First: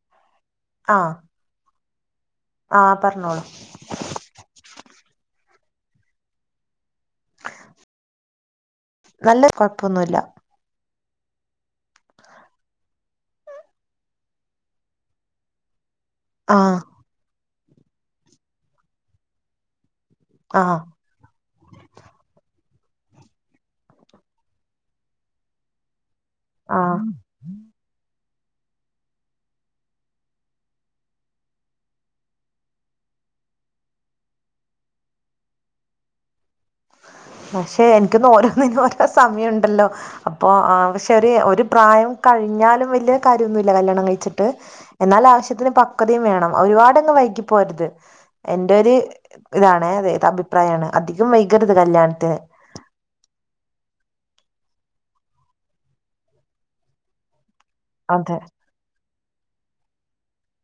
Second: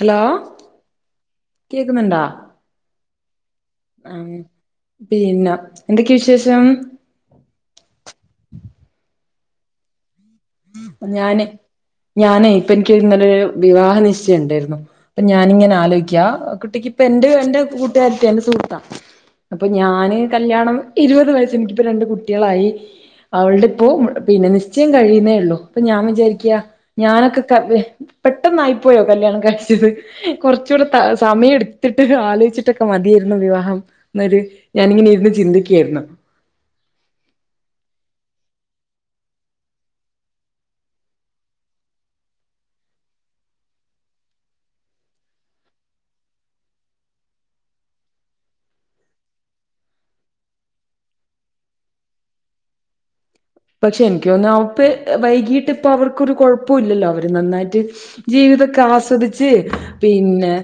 Hello ആഹ് കേക്കുന്നുണ്ടാ? ആഹ് പറഞ്ഞോളൂ. ആഹ് പിന്നെ എന്തൊക്കെ വിശേഷം? നല്ല കുഴപ്പൊന്നുല്ല. ഉം ഞാന് ഞാനേ ഇപ്പെനിക്കിന്നലെ വിവാഹ നിശ്ചയം ഉണ്ടായിരുന്നു. അപ്പൊ ഞാനിങ്ങനെ ആലോയ്ക്കാ ആഹ് കുട്ടിക്ക് ഇപ്പ എന്റെ എന്റെ കൂട്ടുകാരത്തിയാ എന്റെ സുഹൃത്താ അപ്പൊ ഞാന് കല്ല്യാണം ആഹ് ഇരുപത് വയസ്സെനിക്കിപ്പോ രണ്ട് കുട്ടികളായി, അവളുടെ ഇപ്പോ, പിന്നെ നിശ്ചയം കഴിയുന്നേ ഒള്ളു. അപ്പൊ ഞാൻ വിചാരിക്ക്യാ ആഹ് ഞാനൊക്കെ ക്ക വെ പെട്ടെന്നായിപ്പോയോ കല്യാണം കഴിച്ചത് കൊറച്ചൂടെ ത സമയം എടുത്തിട്ട് ആലോചിച്ചിട്ടൊക്കെ മതിയായിരുന്നു വിവാഹം. എന്നക്കെ ഞാനിങ്ങനെ ഇരുന്ന് ചിന്തിക്കുവാരുന്നു. പക്ഷെ എന്തിനും ഓരോന്നിനും ഓരോ സമയൊണ്ടല്ലോ. അപ്പൊ പക്ഷെര് ഒരു പ്രായം കഴിഞ്ഞാലും വലിയ കാര്യോന്നുവില്ല കല്ല്യാണം കഴിച്ചിട്ട്. എന്നാലാവശ്യത്തിന് പക്വതയും വേണം ഒരുപാടങ്ങ് വൈകി പോകരുത്. എന്റൊരു ഇതാണ് അതെ അഭിപ്രായാണ് അധികം വൈകരുത് കല്യാണത്തിന്. പക്ഷെ എനിക്ക് തോന്നുന്നു അവക്ക് വൈകിട്ട് ഇപ്പവർക്കൊരു കുഴപ്പോം ഇല്ലല്ലോ അവര് നന്നായിട്ട് അതെ ജീവിത ആസ്വദിച്ച്, പിന്നെ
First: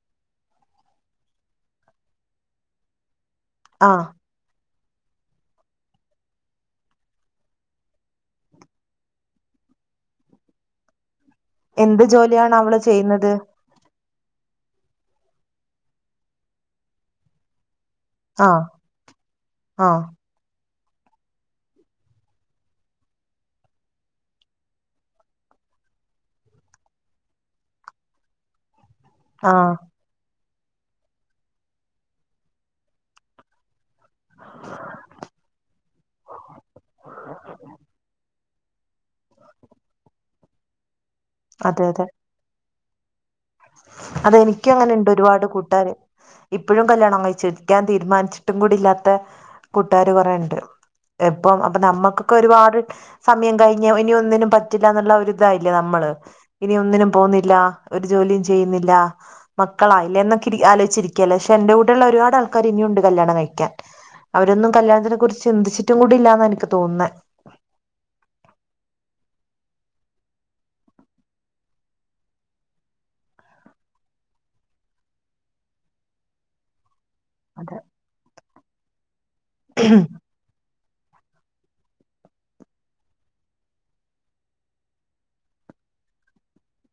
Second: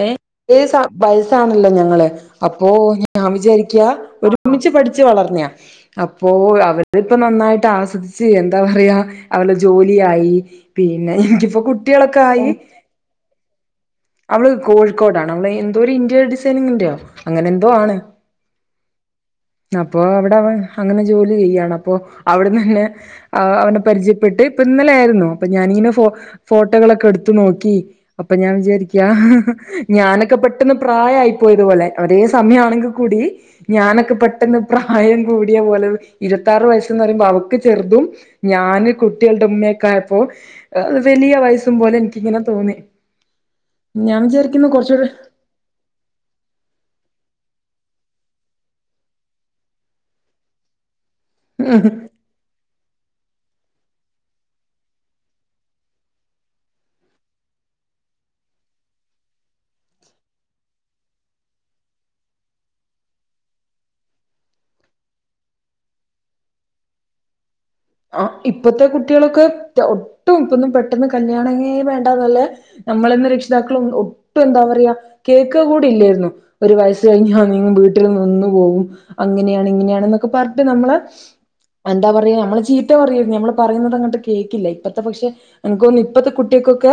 ഏ ഒരേ വയസ്സാണല്ലോ ഞങ്ങള് അപ്പോ ഞാൻ വിചാരിക്ക ക്ക്യ, ആഹ് ഒരുമിച്ച് പഠിച്ച് വളർന്നയാ, അപ്പോ അവര് ഇപ്പ നന്നായ്ട്ട് ആസ്വദിച്ച് എന്താ പറയാ അവള് ജോലിയായി പിന്നെ എനിക്കിപ്പോ എന്ത് കുട്ടികളൊക്കെ ആയി ജോലിയാണ് അവള് ചെയ്യുന്നത് അവള് കോഴിക്കോടാണ് അവള് എന്തോര് ഇന്റീരിയർ ഡിസൈനിങ്ങിന്റെയോ അങ്ങനെന്തോ ആണ് ആഹ് ആഹ് അപ്പൊ അവ്ടെ അവൾ അങ്ങനെ ജോലി ചെയ്യാണ് അപ്പൊ അവ്ട്ന്ന് തന്നെ അ അവന പരിചയപ്പെട്ട് ഇപ്പ ഇന്നലെ ആയിരുന്നു അപ്പ ഞാനിങ്ങനെ ഫോ ഫോട്ടകളൊക്ക എട്ത്ത് നോക്കി അപ്പ ഞാൻ വിചാരിക്ക യാ ആഹ് ഞാനെക്ക പെട്ടെന്ന് പ്രായായി പോയതുപോലെ അതെ സമയാണെങ്കി കൂടി ഞാനെക്ക പെട്ടെന്ന് പ്രായം കൂടിയ പോലെ ഇരുത്താറ് വയസ്ന്ന് പറയുമ്പോ അവക്ക് ചെറുതും ഞാന് കുട്ടികൾടെ ഇമ്മയക്കായപ്പോ വെലിയ വയസ്സും പോലെ എനിക്കിങ്ങനെ തോന്നി ഞാൻ വിചാരിക്കുന്നു അതെനിക്കു അങ്ങന്ണ്ട് കുറച്ചൂടെ ഒരുപാട് കൂട്ടാര് ഇപ്പഴും കല്യാണം കഴിച്ചിരിക്കാൻ തീരുമാനിച്ചിട്ടും കൂടി ഇല്ലാത്ത കൂട്ടുകാര് കൊറേണ്ട്. എപ്പം അപ്പ ഉം നമ്മക്ക് ക്ക ഒരുപാട് സമയം കഴിഞ്ഞ് ഇനി ഒന്നിനും പറ്റില്ലാന്ന്ള്ള ഒരിതായില്ലെ നമ്മള് ഇനി ഒന്നിനും പോവുന്നില്ല ഒര് ജോലിയും ചെയ്യുന്നില്ല മക്കളായില്ലെ എന്നൊക്കെ ഇരി ആലോയിച്ചിരിക്കയല്ലേ പക്ഷെ എന്റെ കൂട്ടുള്ള ഒരുപാട് ആൾക്കാര് ഇനിയുണ്ട് കല്യാണം കഴിക്കാൻ അവരൊന്നും കല്യാണത്തിനെ കുറിച്ച് ചിന്തിച്ചിട്ട് കൂടി ഇല്ലാന്ന എനിക്ക് തോന്നുന്നെ ആഹ് ഇപ്പത്തെ കുട്ടികളൊക്ക ഒട്ടും ഇപ്പൊന്നും പെട്ടെന്ന് കല്യാണങ്ങെ വേണ്ടാന്ന്ള്ളെ നമ്മളെന്നും രക്ഷിതാക്കളും ഒട്ടും എന്താ പറയാ കേക്ക്ക കൂടി ഇല്ലേരുന്നു ഒരു വയസ്സ് കഴിഞ്ഞാ നീങ്ങും അതെ വീട്ടില് നിന്നു പോകും അങ്ങനെയാണ് ഇങ്ങനെയാണ്ന്നൊക്കെ പറ്ട്ട് നമ്മളെ എന്താ പറയ നമ്മള് ചെ ചീത്ത പറയും ഞമ്മള് പറയുന്നത് അങ്ങട്ട് കേക്കില്ല ഇപ്പത്തെ പക്ഷെ എന്ക്ക്തോന്ന് ഇപ്പത്തെ കുട്ട്യേക്കൊക്കെ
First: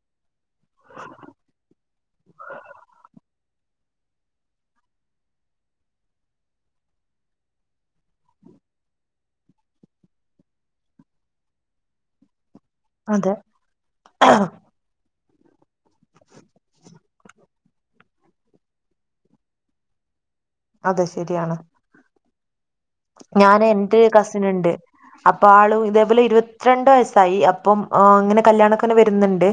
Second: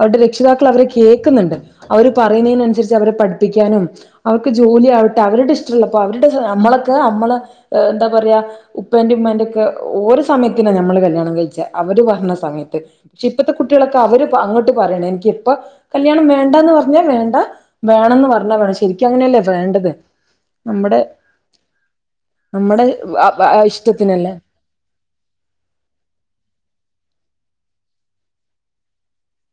അവര്ടെ രക്ഷിതാക്കൾ അവരെ കേക്ക്ന്ന്ണ്ട് അവര് പറയുന്നെനനുസരിച്ച് അവരെ പഠിപ്പിക്കാനും അവർക്ക് ജോലി ആവട്ടെ അവരുടെ ഇഷ്ടൊള്ളപ്പൊ അവരുടെ സ അമ്മളൊക്ക അമ്മള് എന്താ പറയാ ഉപ്പന്റിം ഉമ്മാന്റൊക്കെ ഓര് സമയത്തിന ഞമ്മള് കല്യാണം കഴിച്ച അവര് പറഞ്ഞ സമയത്ത് പക്ഷെ അതെ ഇപ്പത്ത കുട്ട്യളൊക്ക അവര് പ അങ്ങട്ട് പറയണം എനിക്ക് ഇപ്പ കല്യാണം വേണ്ടാന്ന് പറഞ്ഞാ വേണ്ട വേണന്ന് പറഞ്ഞാ വേണം ശരിക്കു അങ്ങനെയല്ലെ വേണ്ടത് നമ്മുടെ അതെ ശരിയാണ് നമ്മുടെ ഞാന് എന്റെ ഇഷ്ടത്തിനല്ലേ കസിന്ണ്ട് അപ്പ ആളു ഇതേപോലെ ഇരുപത്തിരണ്ട് വയസ്സായി അപ്പം ആഹ് ഇങ്ങനെ കല്യാണക്കനെ വര്ന്ന്ണ്ട്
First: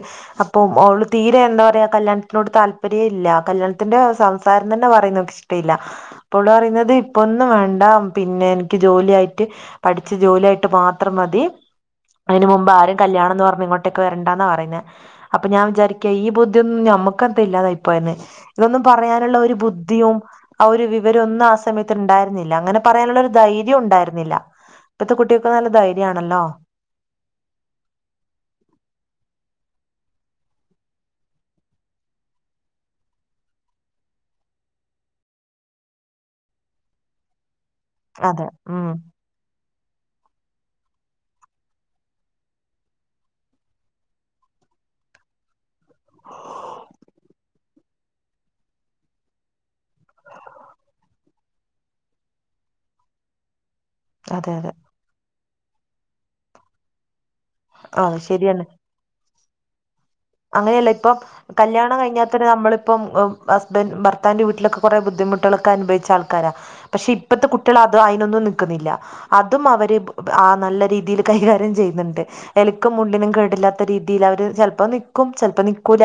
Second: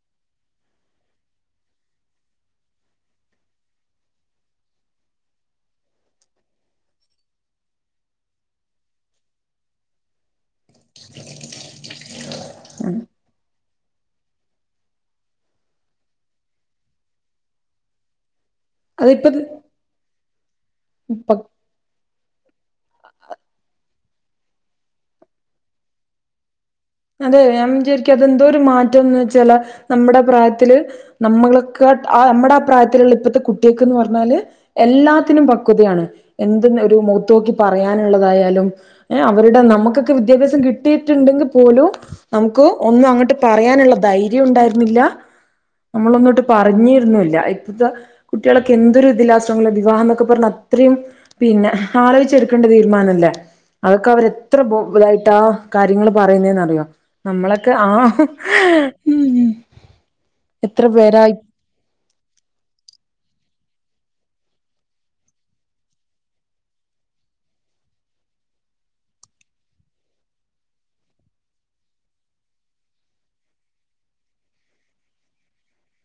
അപ്പൊ ഓള് തീരെ എന്താ പറയാ കല്യാണത്തിനോട് താല്പര്യേല്ല കല്യാണത്തിന്റെ സംസാരം തന്നെ പറയുന്നത് ഇഷ് ഷ്ട ഇല്ല അപ്പ ഓള് പറയുന്നത് ഇപ്പൊന്നും വേണ്ട പിന്നെ എനിക്ക് ജോലിയായിട്ട് പഠിച്ച് ജോലിയായിട്ട് മാത്രം മതി അയിന് മുമ്പ് ആരും കല്യാണംന്ന് പറഞ്ഞ് ഇങ്ങോട്ടെക്ക് വരെണ്ടാന്നാ പറയ്ന്നെ അപ്പൊ ഞാൻ വിചാരിക്കാ ഈ ബുദ്ധിയൊന്നും ഞമ്മക്ക് എന്ത ഇല്ലാതായ് പോയെന്നെ ഇതൊന്നും അതിപ്പ പറയാനുള്ള ഒരു ബുദ്ധിയും ആ ഒര് വിവരം ഒന്നും ആ സമയത്ത് ഉണ്ടായിരുന്നില്ല അങ്ങനെ പറയാനുള്ളരു ധൈര്യം ഉണ്ടായിരുന്നില്ല ഇപ്പത്തെ കുട്ട്യക്ക് നല്ല ധൈര്യം ആണല്ലോ അതെ ഞാൻ വിചാരിക്കുവ അതെന്തോര് മാറ്റംന്ന് വെച്ചാല് നമ്മ്ടെ പ്രായത്തില് നമ്മള്ക്കാ ആഹ് നമ്മട ആ പ്രായത്തിലുള്ള ഇപ്പത്തെ കുട്ട്യക്ക്ന്ന് പറഞ്ഞാല് എല്ലാത്തിനും പക്വതയാണ് എന്ത്ന്ന് ഒരു മോ ത്തൊക്കി അതെ പറയാനുള്ളതായാലും ഉം ഏഹ് അവരുടെ നമുക്കൊക്കെ വിദ്യാഭ്യാസം കിട്ടിയിട്ടുണ്ടെങ്കി പോലും നമുക്ക് ഒന്നും അങ്ങട്ട് പറയാനുള്ള ധൈര്യം ഉണ്ടായിരുന്നില്ല നമ്മളൊന്നോട്ട് പറഞ്ഞിരുന്നൂല്ല ഇപ്പോത്ത കുട്ട്യളൊക്കെ എന്തൊരു ഇതിലാ ശ്രമോള്ളെ വിവാഹംന്നോക്ക പറഞ്ഞ അത്രയും പിന്നെ ആലോയിച്ചെടുക്കണ്ട തീരുമാനല്ലേ അതൊക്കെ അവര് അതെ എത്ര അതെ ബോ ഇതിയിട്ടാ കാര്യങ്ങള് പറയുന്നെന്നറിയോ നമ്മളൊക്കെ അത് ആഹ് ശരിയാണ് അങ്ങനെയല്ല ഇപ്പം പേരായി കല്യാണം കഴിഞ്ഞാതെന്നെ നമ്മളിപ്പം ഹസ്ബന്റ് ഭർത്താവിന്റെ വീട്ടിലൊക്കെ കൊറേ ബുദ്ധിമുട്ടുകളൊക്ക അനുഭവിച്ച ആൾക്കാരാ പക്ഷെ ഇപ്പത്തെ കുട്ട്യള് അത് അയിനൊന്നും നിക്കുന്നില്ല അതും അവര് ആഹ് നല്ല രീതിയിൽ കൈകാര്യം ചെയ്യ്ന്ന്ണ്ട്. എലക്കും മുള്ളിനും കേടില്ലാത്ത രീതിയിൽ അവര് ചെൽപ്പം നിക്കും ചെൽപ്പം നിക്കൂല.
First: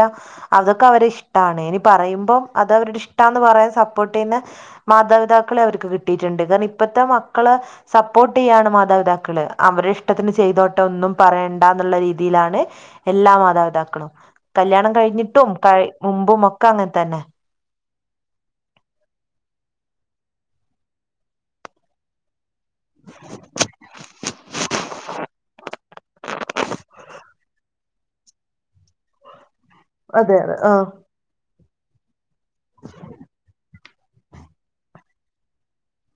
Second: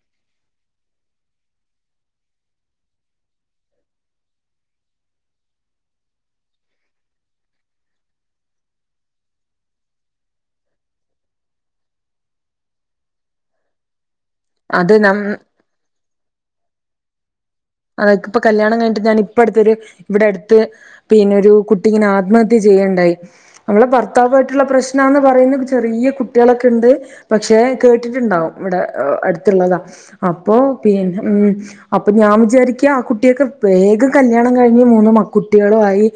അതൊക്കെ അവരെ ഇഷ്ടാണ് ഇനി പറയുമ്പം അത് അവരുടെ ഇഷ്ട എന്ന് പറയാൻ സപ്പോർട്ട് ചെയ്യുന്ന മാതാപിതാക്കളെ അവർക്ക് കിട്ടിയിട്ട്ണ്ട് കാര്ണം ഇപ്പത്തെ മക്കള് സപ്പോർട്ട് ചെയ്യാണ് മാതാപിതാക്കള് അവരെ ഇഷ്ടത്തിന് ചെയ്തോട്ടെ ഒന്നും പറയണ്ടാന്നുള്ള രീതിയിലാണ് എല്ലാ മാതാപിതാക്കളും. കല്യാണം അത് നം കഴിഞ്ഞിട്ടും കഴി മുൻപും ഒക്കെ അങ്ങൻതന്നെ. ആഹ് ഇക്ക് പ്പ കല്യാണം കഴിഞ്ഞിട്ട് ഞാൻ ഇപ്പ അട്ത്തൊരു ഇവിടെ അടുത്ത് പിന്നെ ഒരു കുട്ടിങ്ങെനെ ആത്മഹ ത്യ ചെയ്യ് ണ്ടായി. അവളെ ഭർത്താവു ആയിട്ടുള്ള പ്രശ്നാന്ന് പറയുന്ന് ചെറിയ കുട്ട്യേളൊക്കെ ണ്ട്. പക്ഷെ കേട്ടിട്ടുണ്ടാവും ഇവടെ അടുത്തുള്ളതാ അതെ അതെ അപ്പോ ആഹ് പിന്നെ ഉം അപ്പൊ ഞാൻ വി ചാരിക്ക്യാ ആ കുട്ടിയൊക്കെ വേഗം കല്യാണം കഴിഞ്ഞ് മൂന്ന് മ കുട്ടികളും ആയി.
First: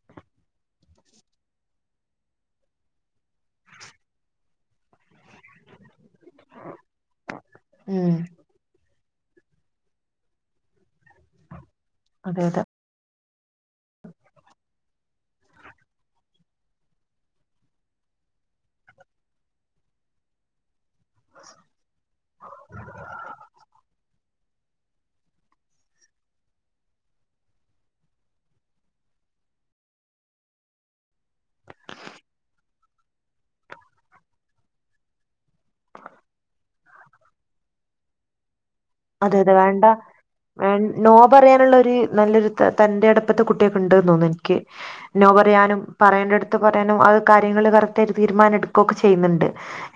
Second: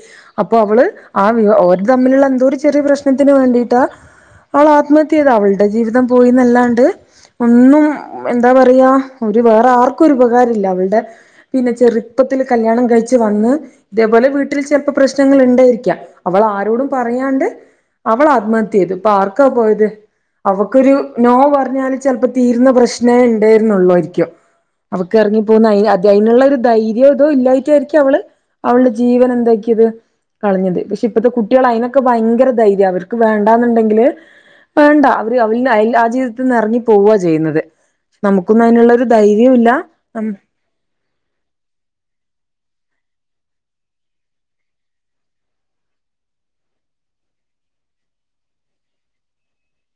അപ്പൊ അവള് ആ വ് ഓര് തമ്മിലുള്ള എന്തോ ഒരു ചെറിയ പ്രശ്നത്തിന് വേണ്ടിയിട്ടാ അവളാത്മ ഹത്യ ചെയ്ത്. അവൾടെ ജീവിതം പോയീന്നല്ലാണ്ട് ഒന്നും ഉം എ ന്താ പറയാ ഒരു വേറെ ആർക്കും ഉപകാരല്ല അവൾടെ പിന്നെ ചെറി അതെ പ്പത്തില് അതെ കല്യാണം കഴിച്ചു വന്ന് ഇതേപോലെ വീട്ടിൽ ചെൽപ്പ പ്രശ്നങ്ങള്ണ്ടായിരിക്കാം അവളാരോടും പറയാണ്ട് അവളാത്മഹത്യ ചെയ്ത്. ഇപ്പാർക്കാ പോയത്, അവക്കൊരു നോ പർഞ്ഞാല് ചെൽപ്പം തീരുന്ന പ്രശ്നേ ഇണ്ടേര്ന്നൊള്ളു ആയ്രിക്ക്യും. അവക്ക് എർങ്ങിപ്പോന്ന് അയ് അ തയ്നുള്ളൊരു ധൈര്യോ ഇതോ ഇല്ലായിട്ടായിരിക്ക്യാ അവള് അവൾടെ ജീവൻ എന്താക്കിയത് കളഞ്ഞത്. പക്ഷെ ഇപ്പത്തെ കുട്ട്യേൾ അയ്നൊക്കെ ഭയങ്കര ധൈര്യാ. അവർക്ക് വേണ്ടാന്നുണ്ടെങ്കില് വേണ്ട. അവര് അവ അയ്ൽ ആ ജീവിതത്ത് ന്ന് എർങ്ങി പോവാ ചെയ്യുന്നത്. നമുക്കൊന്നും അയ്നുള്ളരു അതെ അതെ വേണ്ട വേൺ നോ പറയാനുള്ള ഒരു നല്ലൊരു ത തന്റേടം ഇപ്പത്തെ കുട്ട്യേക്ക് ണ്ട് ന്ന് തോന്നുന്നു ഇൻക്ക്. നോ പറയാനും പറയേണ്ടട്ത്ത് പറയാനും അത് കാര്യങ്ങൾ കറക്റ്റ് ആയിട്ട് തീരുമാനം എടുക്കൊക്കെ ചെയ്യുന്നുണ്ട്.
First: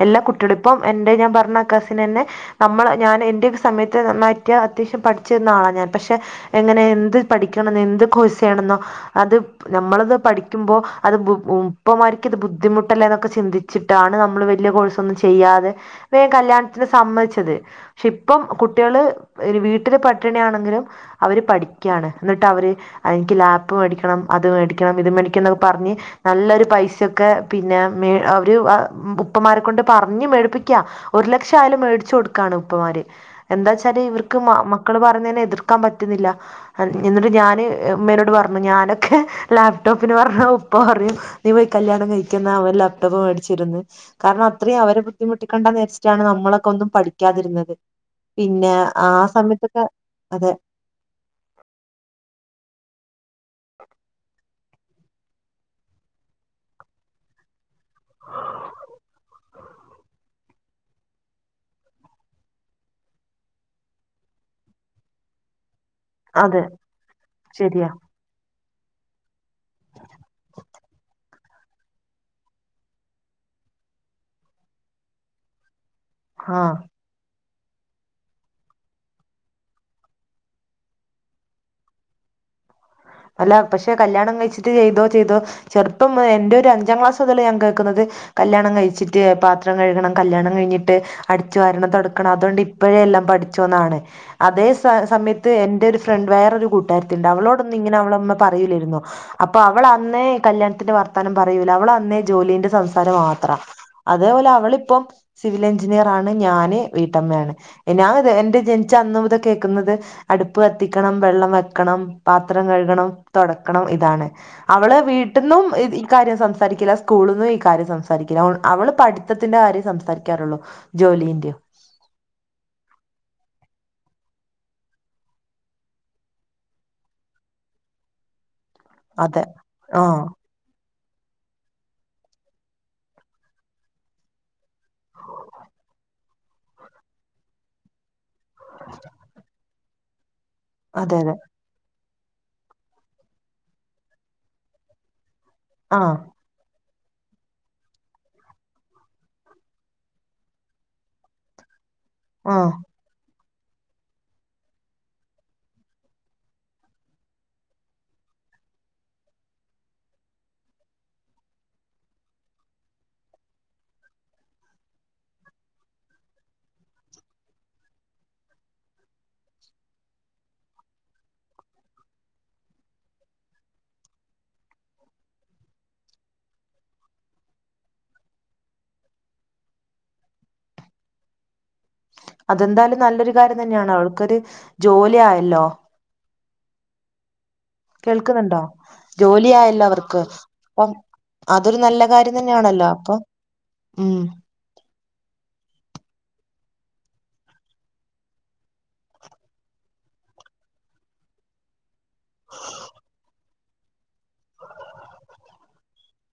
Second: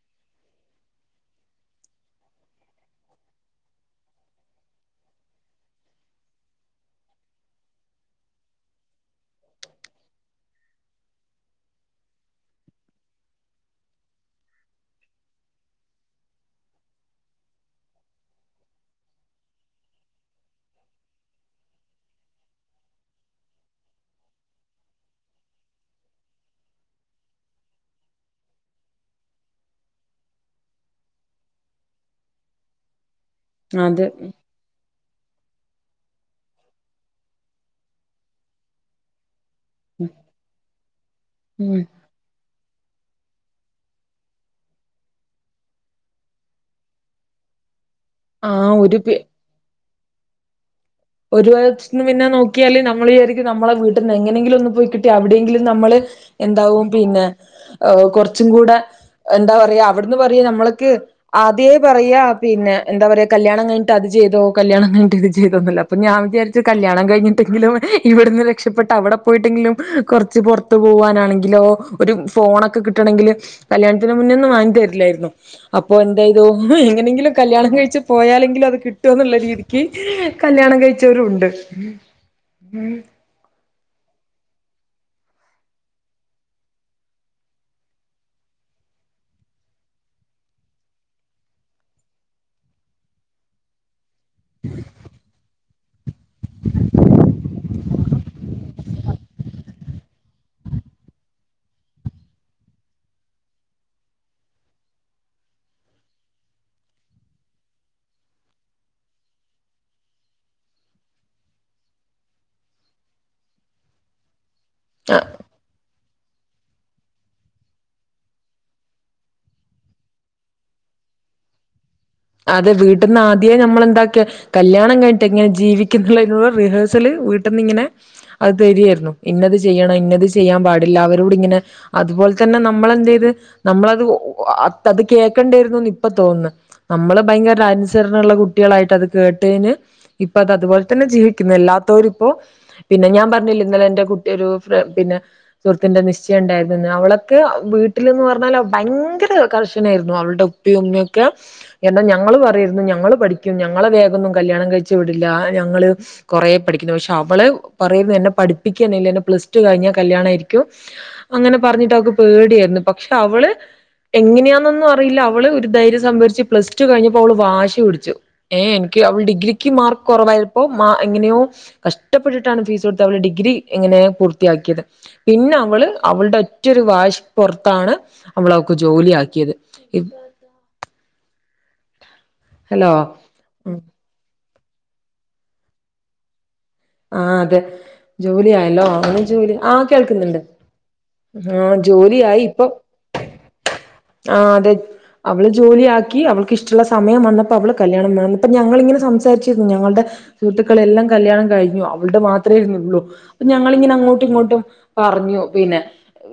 എല്ലാ കുട്ട്യേളും ഇപ്പം എന്റെ ഞാൻ പർഞ്ഞ കസിനെന്നെ നമ്മള് ഞാൻ എന്റെ സമയത്ത് നന്നായിറ്റ് അത്യാവശ്യം പഠിച്ചിരുന്ന ആളാ ഞാൻ പക്ഷേ എങ്ങനെ എന്ത് പഠിക്കണം എന്ത് കോഴ്സ് ചെയ്യണംന്നോ അത് നമ്മളത് പഠിക്കുമ്പോ അത് ബു ഉപ്പമാർക്ക്ത് ബുദ്ധിമുട്ടല്ലേ ന്നൊക്കെ ചിന്തി ച്ചിട്ടാണ് നമ്മള് വല്യ കോഴ്സൊന്നും ചെയ്യാതെ വേം കല്യാൺത്തിന് സമ്മതിച്ചത്. പക്ഷെ ഇ ഇപ്പം കുട്ട്യേള് വീട്ടില് പട്ടിണി ആണെങ്കിലും അവര് പഠിക്ക്യാണ്. എന്നിട്ടവര് അയിൻക്ക് ലാപ് മേടിക്കണം അത് മേടിക്കണം ഇത് മേടിക്കണം ന്നൊക്കെ പർഞ്ഞ് നല്ലൊരു പൈസയൊക്കെ പിന്നെ മേ അവര് ഉപ്പമാരെ കൊണ്ട് പറഞ്ഞ് മേടിപ്പിക്കാ ഒരു ലക്ഷായാലും മേടിച്ചു കൊടുക്കാണ് ഉപ്പമാര്. എന്താച്ചാല് അതെ ഇവർക്ക് മ മക് ക്കള് പറിന്നേനെ എതിർക്കാൻ പറ്റുന്നില്ല. എ എന്നിട്ട് ഞാന് ഉമ്മേനോട് പർഞ്ഞു ഞാനൊക്കെ ലാപ്ടോപ്പിന് പർഞ്ഞാ ഉപ്പ പറയും നീ പോയി ഉം കല്യാണം കഴിക്കെന്നാ അവൻ ലാപ്ടോപ്പ് മേടിച്ചു തരുംന്ന്. കാരണം അത്രിം അവരെ ബുദ്ധിമുട്ടിക്കണ്ടാന്ന് വിചാര്ച്ച്ട്ടാണ് നമ്മളൊക്കെ ഒന്നും പഠിക്കാതിരുന്നത്. ആ പിന്നെ ഒരു ആ സമയത്തൊക്കെ, അതെ. ഒരു വായ്ത്ത് ന്ന് പിന്നെ നോക്കിയാല് നമ്മൾ വിചാരിക്കും നമ്മള് വീട്ട്ന്നെങ്ങനെങ്കിലു ഒന്ന് പോയി കിട്ടി അവിടെയെങ്കിലും നമ്മള് എന്താവും പിന്നെ ഏഹ് കൊർച്ചും കൂടെ എന്താ പറയാ അവിട്ന്ന് പറയും നമ്മൾക്ക് ആദ്യെ പറയാ പിന്നെ എന്താ പറയാ കല്യാണം കഴിഞ്ഞിട്ട് അത് ചെയ്തോ കല്യാണം കഴിഞ്ഞിട്ട് ഇത് ചെയ്തോ എന്നല്ലാം. അപ്പം ഞാൻ വിചാരിച്ച് അതെ കല്യാണം കഴിഞ്ഞിട്ടെങ്കിലും ശരിയാ ഇവട്ന്ന് രക്ഷപ്പെട്ട് അവടെ പോയിട്ടെങ്കിലും കൊർച്ച് പൊർത്ത് പോവാനാണെങ്കിലോ ഒരു ഫോണൊക്കെ കിട്ടണെങ്കില് കല്യാൺത്തിന് മുന്നേ ഒന്നും വാങ്ങി തരില്ലായിരുന്നു. അപ്പൊ എന്തെയ്തു ആഹ് എങ്ങനെങ്കിലും കല്യാണം കഴിച്ച് പോയാലെങ്കിലും അത് കിട്ടുമ എന്നുള്ള രീതിക്ക് കല്യാണം കഴിച്ചവരും ഉണ്ട് അല്ല പക്ഷെ കല്യാണം കഴിച്ചിട്ട് ചെയ്തോ ചെയ്തോ ചെറുപ്പം എന്റെ ഒരു അഞ്ചാം ക്ലാസ് മുതലേ ഞാൻ കേൾക്കുന്നത് കല്യാണം കഴിച്ചിട്ട് പാത്രം കഴുകണം കല്യാണം കഴിഞ്ഞിട്ട് അടിച്ചു വാരണം തുടക്കണം അതുകൊണ്ട് ഇപ്പഴെ എല്ലാം പഠിച്ചുന്നാണ് അതേ സ സമയത്ത് എന്റെ ഒരു ഫ്രണ്ട് വേറെരു കൂട്ടാരത്തിണ്ട് അവളോടൊന്നും ഇങ്ങനെ അവളമ്മ പറയൂല്ലരുന്നു അപ്പൊ അവള അന്നേ കല്യാണത്തിന്റെ വർത്താനം പറയൂല അവൾ അന്നേ ജോലീന്റെ സംസാരം മാത്രം അതേപോലെ അവളിപ്പം സിവിൽ എഞ്ചിനീയർ ആണ് ഞാന് വീട്ടമ്മയാണ് ഞാൻ എന്റെ ജനിച്ച അന്ന മുതൽ കേക്കുന്നത് അടുപ്പ് കത്തിക്കണം വെള്ളം വെക്കണം പാത്രം കഴുകണം തുടക്കണം ഇതാണ് അവള് വീട്ടിൽന്നും ഇക്കാര്യം സംസാരിക്കില്ല സ്കൂളന്നും ഈ കാര്യം സംസാരിക്കില്ല അവള് പഠിത്തത്തിന്റെ കാര്യം സംസാരിക്കാറുള്ളോ ജോലീന്റെയോ അതെ വീട്ടന്ന് ആദ്യേ നമ്മളെന്താക്കിയ കല്യാണം കഴിഞ്ഞിട്ട് എങ്ങനെ ജീവിക്കുന്നുതിനുള്ള റിഹേഴ്സല് വീട്ടന്നിങ്ങനെ അത് തരികയായിരുന്നു അതെ ഇന്നത് ചെയ്യണം ആ ഇന്നത് ചെയ്യാൻ പാടി എല്ലാ വരോട് ഇങ്ങനെ അതുപോലെ തന്നെ നമ്മൾ എന്ത് ചെയ്ത് നമ്മളത് അത് കേൾക്കേണ്ടിയിരുന്നുന്ന് ഇപ്പൊ തോന്നുന്നു നമ്മള് ഭയങ്കര അനുസരണുള്ള കുട്ടി കുട്ടികളായിട്ട് അത് കേട്ടയ്ന് ഇപ്പൊ അത് അതുപോലെ തന്നെ അതെ അതെ ജീവിക്കുന്ന എല്ലാത്തൊരു ഇപ്പോ പിന്നെ ഞാൻ പറഞ്ഞില്ല ഇന്നലെ എന്റെ കുട്ടിയ ഒരു പിന്നെ ആ സുഹൃത്തിന്റെ നിശ്ചയം ഉണ്ടായിരുന്നുന്ന് അവളെ അവൾക്ക് വീട്ടിൽന്ന് പറഞ്ഞാല ഭയങ്കര കർശനായിരുന്നു അവളുടെ ഉപ്പി ഉമ്മയൊക്കെ ഞങ്ങൾ ആ പറയരുന്നു ഞങ്ങൾ പഠിക്കും ഞങ്ങളെ വേഗം ഒന്നും കല്യാണം കഴിച്ചു വിടില്ല ഞങ്ങൾ കുറേ പഠിക്കുന്നു പക്ഷെ അവള് പറയുന്നു എന്നെ പഠിപ്പിക്കുകയാണെങ്കിൽ എന്നെ പ്ലസ് ടു കഴിഞ്ഞൽ കല്യാണമായിരിക്കും അങ്ങനെ പറഞ്ഞിട്ട് അവക്ക് പേടിയായിരുന്നു പക്ഷെ അവള് എങ്ങനെയാണൊന്നും അറിയില്ല അവള് ഒരു ധൈര്യ സംഭരിച്ച് പ്ലസ് പഠിച്ചു കഴിഞ്ഞപ്പോ അവള് വാശി പിടിച്ചു ഏഹ് എനിക്ക് അവൾക്ക് ഡിഗ്രിക്ക് മാർക്ക് കുറവായപ്പോ മാ എങ്ങനെയോ കഷ്ടപ്പെട്ടിട്ടാണ് ഫീസ് കൊടുത്ത അവള ഡിഗ്രി ഇങ്ങനെ പൂർത്തിയാക്കിയത് പിന്നെ അവള് അവളുടെ ഒറ്റൊരു വാശി പുറത്താണ് നമ്മള് അവക്ക് ജോലി ആക്കിയത് ഹലോ അതെന്തായാലും നല്ലൊരു കാര്യം ഉം തന്നെയാണ് അവൾക്കൊരു ജോലി ആയല്ലോ ആഹ് അതെ കേൾക്കുന്നുണ്ടോ ജോലിയായല്ലോ അങ്ങനെ ജോലി ആയല്ലോ ആഹ് അവർക്ക് കേൾക്കുന്നുണ്ട് അപ്പം ആഹ് അതൊരു നല്ല കാര്യം ജോലിയായി ഇപ്പൊ തന്നെയാണല്ലോ അപ്പം ഉം ആഹ് അതെ അവള് ജോലിയാക്കി അവൾക്ക് ഇഷ്ടുള്ള സമയം വന്നപ്പോ അവള് കല്യാണം വേണം പ്പ ഞങ്ങളിങ്ങനെ സംസാരിച്ചിരുന്നു ഞങ്ങളുടെ സുഹൃത്തുക്കളെല്ലാം കല്യാണം കഴിഞ്ഞു അവളടെ മാത്രമേ ഇരുന്നുള്ളൂ ഞങ്ങളിങ്ങനെ അങ്ങോട്ടും ഇങ്ങോട്ടും പറഞ്ഞു പിന്നെ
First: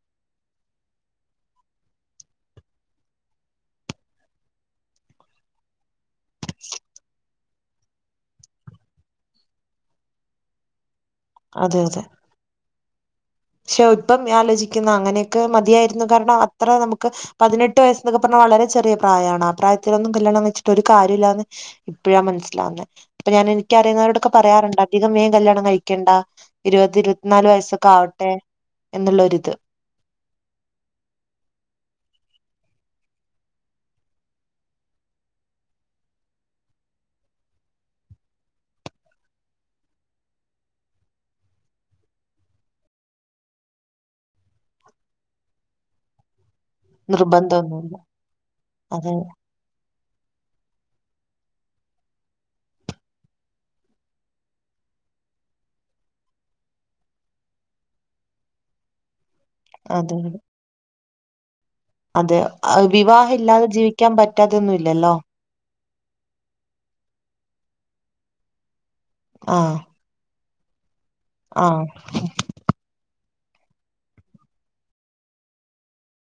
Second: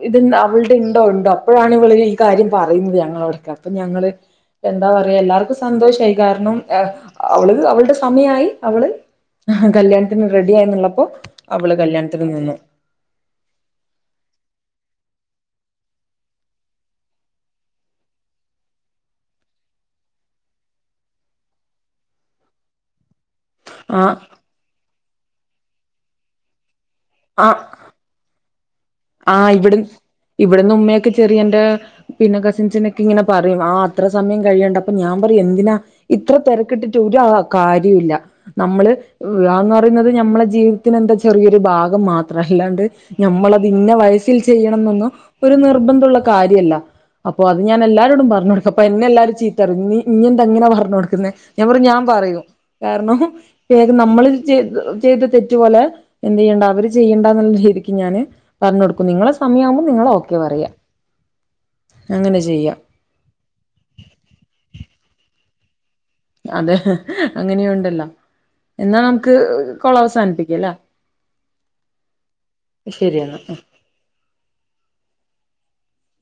ഇത് അവളുടെ ഉണ്ടോ ഉണ്ടോ അപ്പോഴാണ് ഇവള് ഈ കാര്യം പറയുന്നത് ഞങ്ങളോടൊക്കെ അപ്പൊ ഞങ്ങള് എന്താ പറയാ എല്ലാർക്കും സന്തോഷമായി കാരണം അവ അവളുടെ സമയായി അവള് കല്യാ റെഡി ആയി എന്നുള്ളപ്പോ അവള് അതെ അതെ കല്യാണത്തിന് നിന്നു പക്ഷെ ഇപ്പം ആലോചിക്കുന്ന അങ്ങനെയൊക്കെ മതിയായിരുന്നു കാരണം അത്ര നമുക്ക് പതിനെട്ട് വയസ്സ് ഒക്കെ പറഞ്ഞാ വളരെ ചെറിയ പ്രായമാണ് ആ പ്രായത്തിലൊന്നും കല്യാണം വെച്ചിട്ട് ഒരു കാര്യമില്ലാന്ന് ഇപ്പഴാ മനസ്സിലാവുന്നേ അപ്പൊ ഞാന് ആ എനിക്കറിയുന്നവരടൊക്കെ പറയാറുണ്ട് അധികം മേം കല്യാണം കഴിക്കേണ്ട ഇരുപത് ഇരുപത്തിനാല് ആ വയസ്സൊക്കെ ആക [inaudible] ആഹ് ഇവിട ഇവിടന്ന് ഉമ്മയൊക്കെ ചെറിയന്റെ പിന്നെ കസിൻസിനൊക്കെ ഇങ്ങനെ പറയും ആഹ് അത്ര സമയം കഴിയണ്ട അപ്പൊ ഞാൻ പറയും എന്തിനാ ഇത്ര തിരക്കിട്ടിട്ട് ഒരു കാര്യവും ഇല്ല നമ്മള് വിവാഹംന്ന് പറയുന്നത് ഞമ്മളുടെ ജീവിതത്തിന് എന്താ ചെറിയൊരു ഭാഗം മാത്ര അല്ലാണ്ട് ഞമ്മളെ ഇത് ഇന്ന വയസ്സിൽ ചെയ്യണംന്നൊന്നും ഒരു നിർബന്ധള്ള കാര്യല്ല അപ്പൊ അത് ഞാൻ നിർബന്ധമൊന്നുമില്ല എല്ലാരോടും പറഞ്ഞ് കൊടുക്കും അപ്പ എന്നെ അതെ എല്ലാരും ചീത്ത ഇഞ്ഞി എന്താ ഇങ്ങനെ പറഞ്ഞ് കൊടുക്കുന്നേ ഞാൻ പറയും ഞാൻ പറയും കാരണം വേഗം നമ്മൾ ചെയ് ചെയ്ത തെറ്റ് പോലെ എന്ത് ചെയ്യണ്ട അവര് ചെയ്യണ്ടാന്ന്ള്ള വിചാരിക്കും ഞാന് പറഞ്ഞൊട്ക്കും നിങ്ങളെ സമയം ആവുമ്പൊ അതെ നിങ്ങള് ഓക്കെ പറയാ അതെ അങ്ങനെ ചെയ്യാം വിവാഹ ഇല്ലാതെ ജീവിക്കാൻ പറ്റാതൊന്നും ഇല്ലല്ലോ അതെ അങ്ങനിം ഇണ്ടല്ലോ എന്നാ നമുക്ക് ആഹ് കോൾ അവസാനിപ്പിക്കല്ലേ ആഹ് ശരിയെന്നാ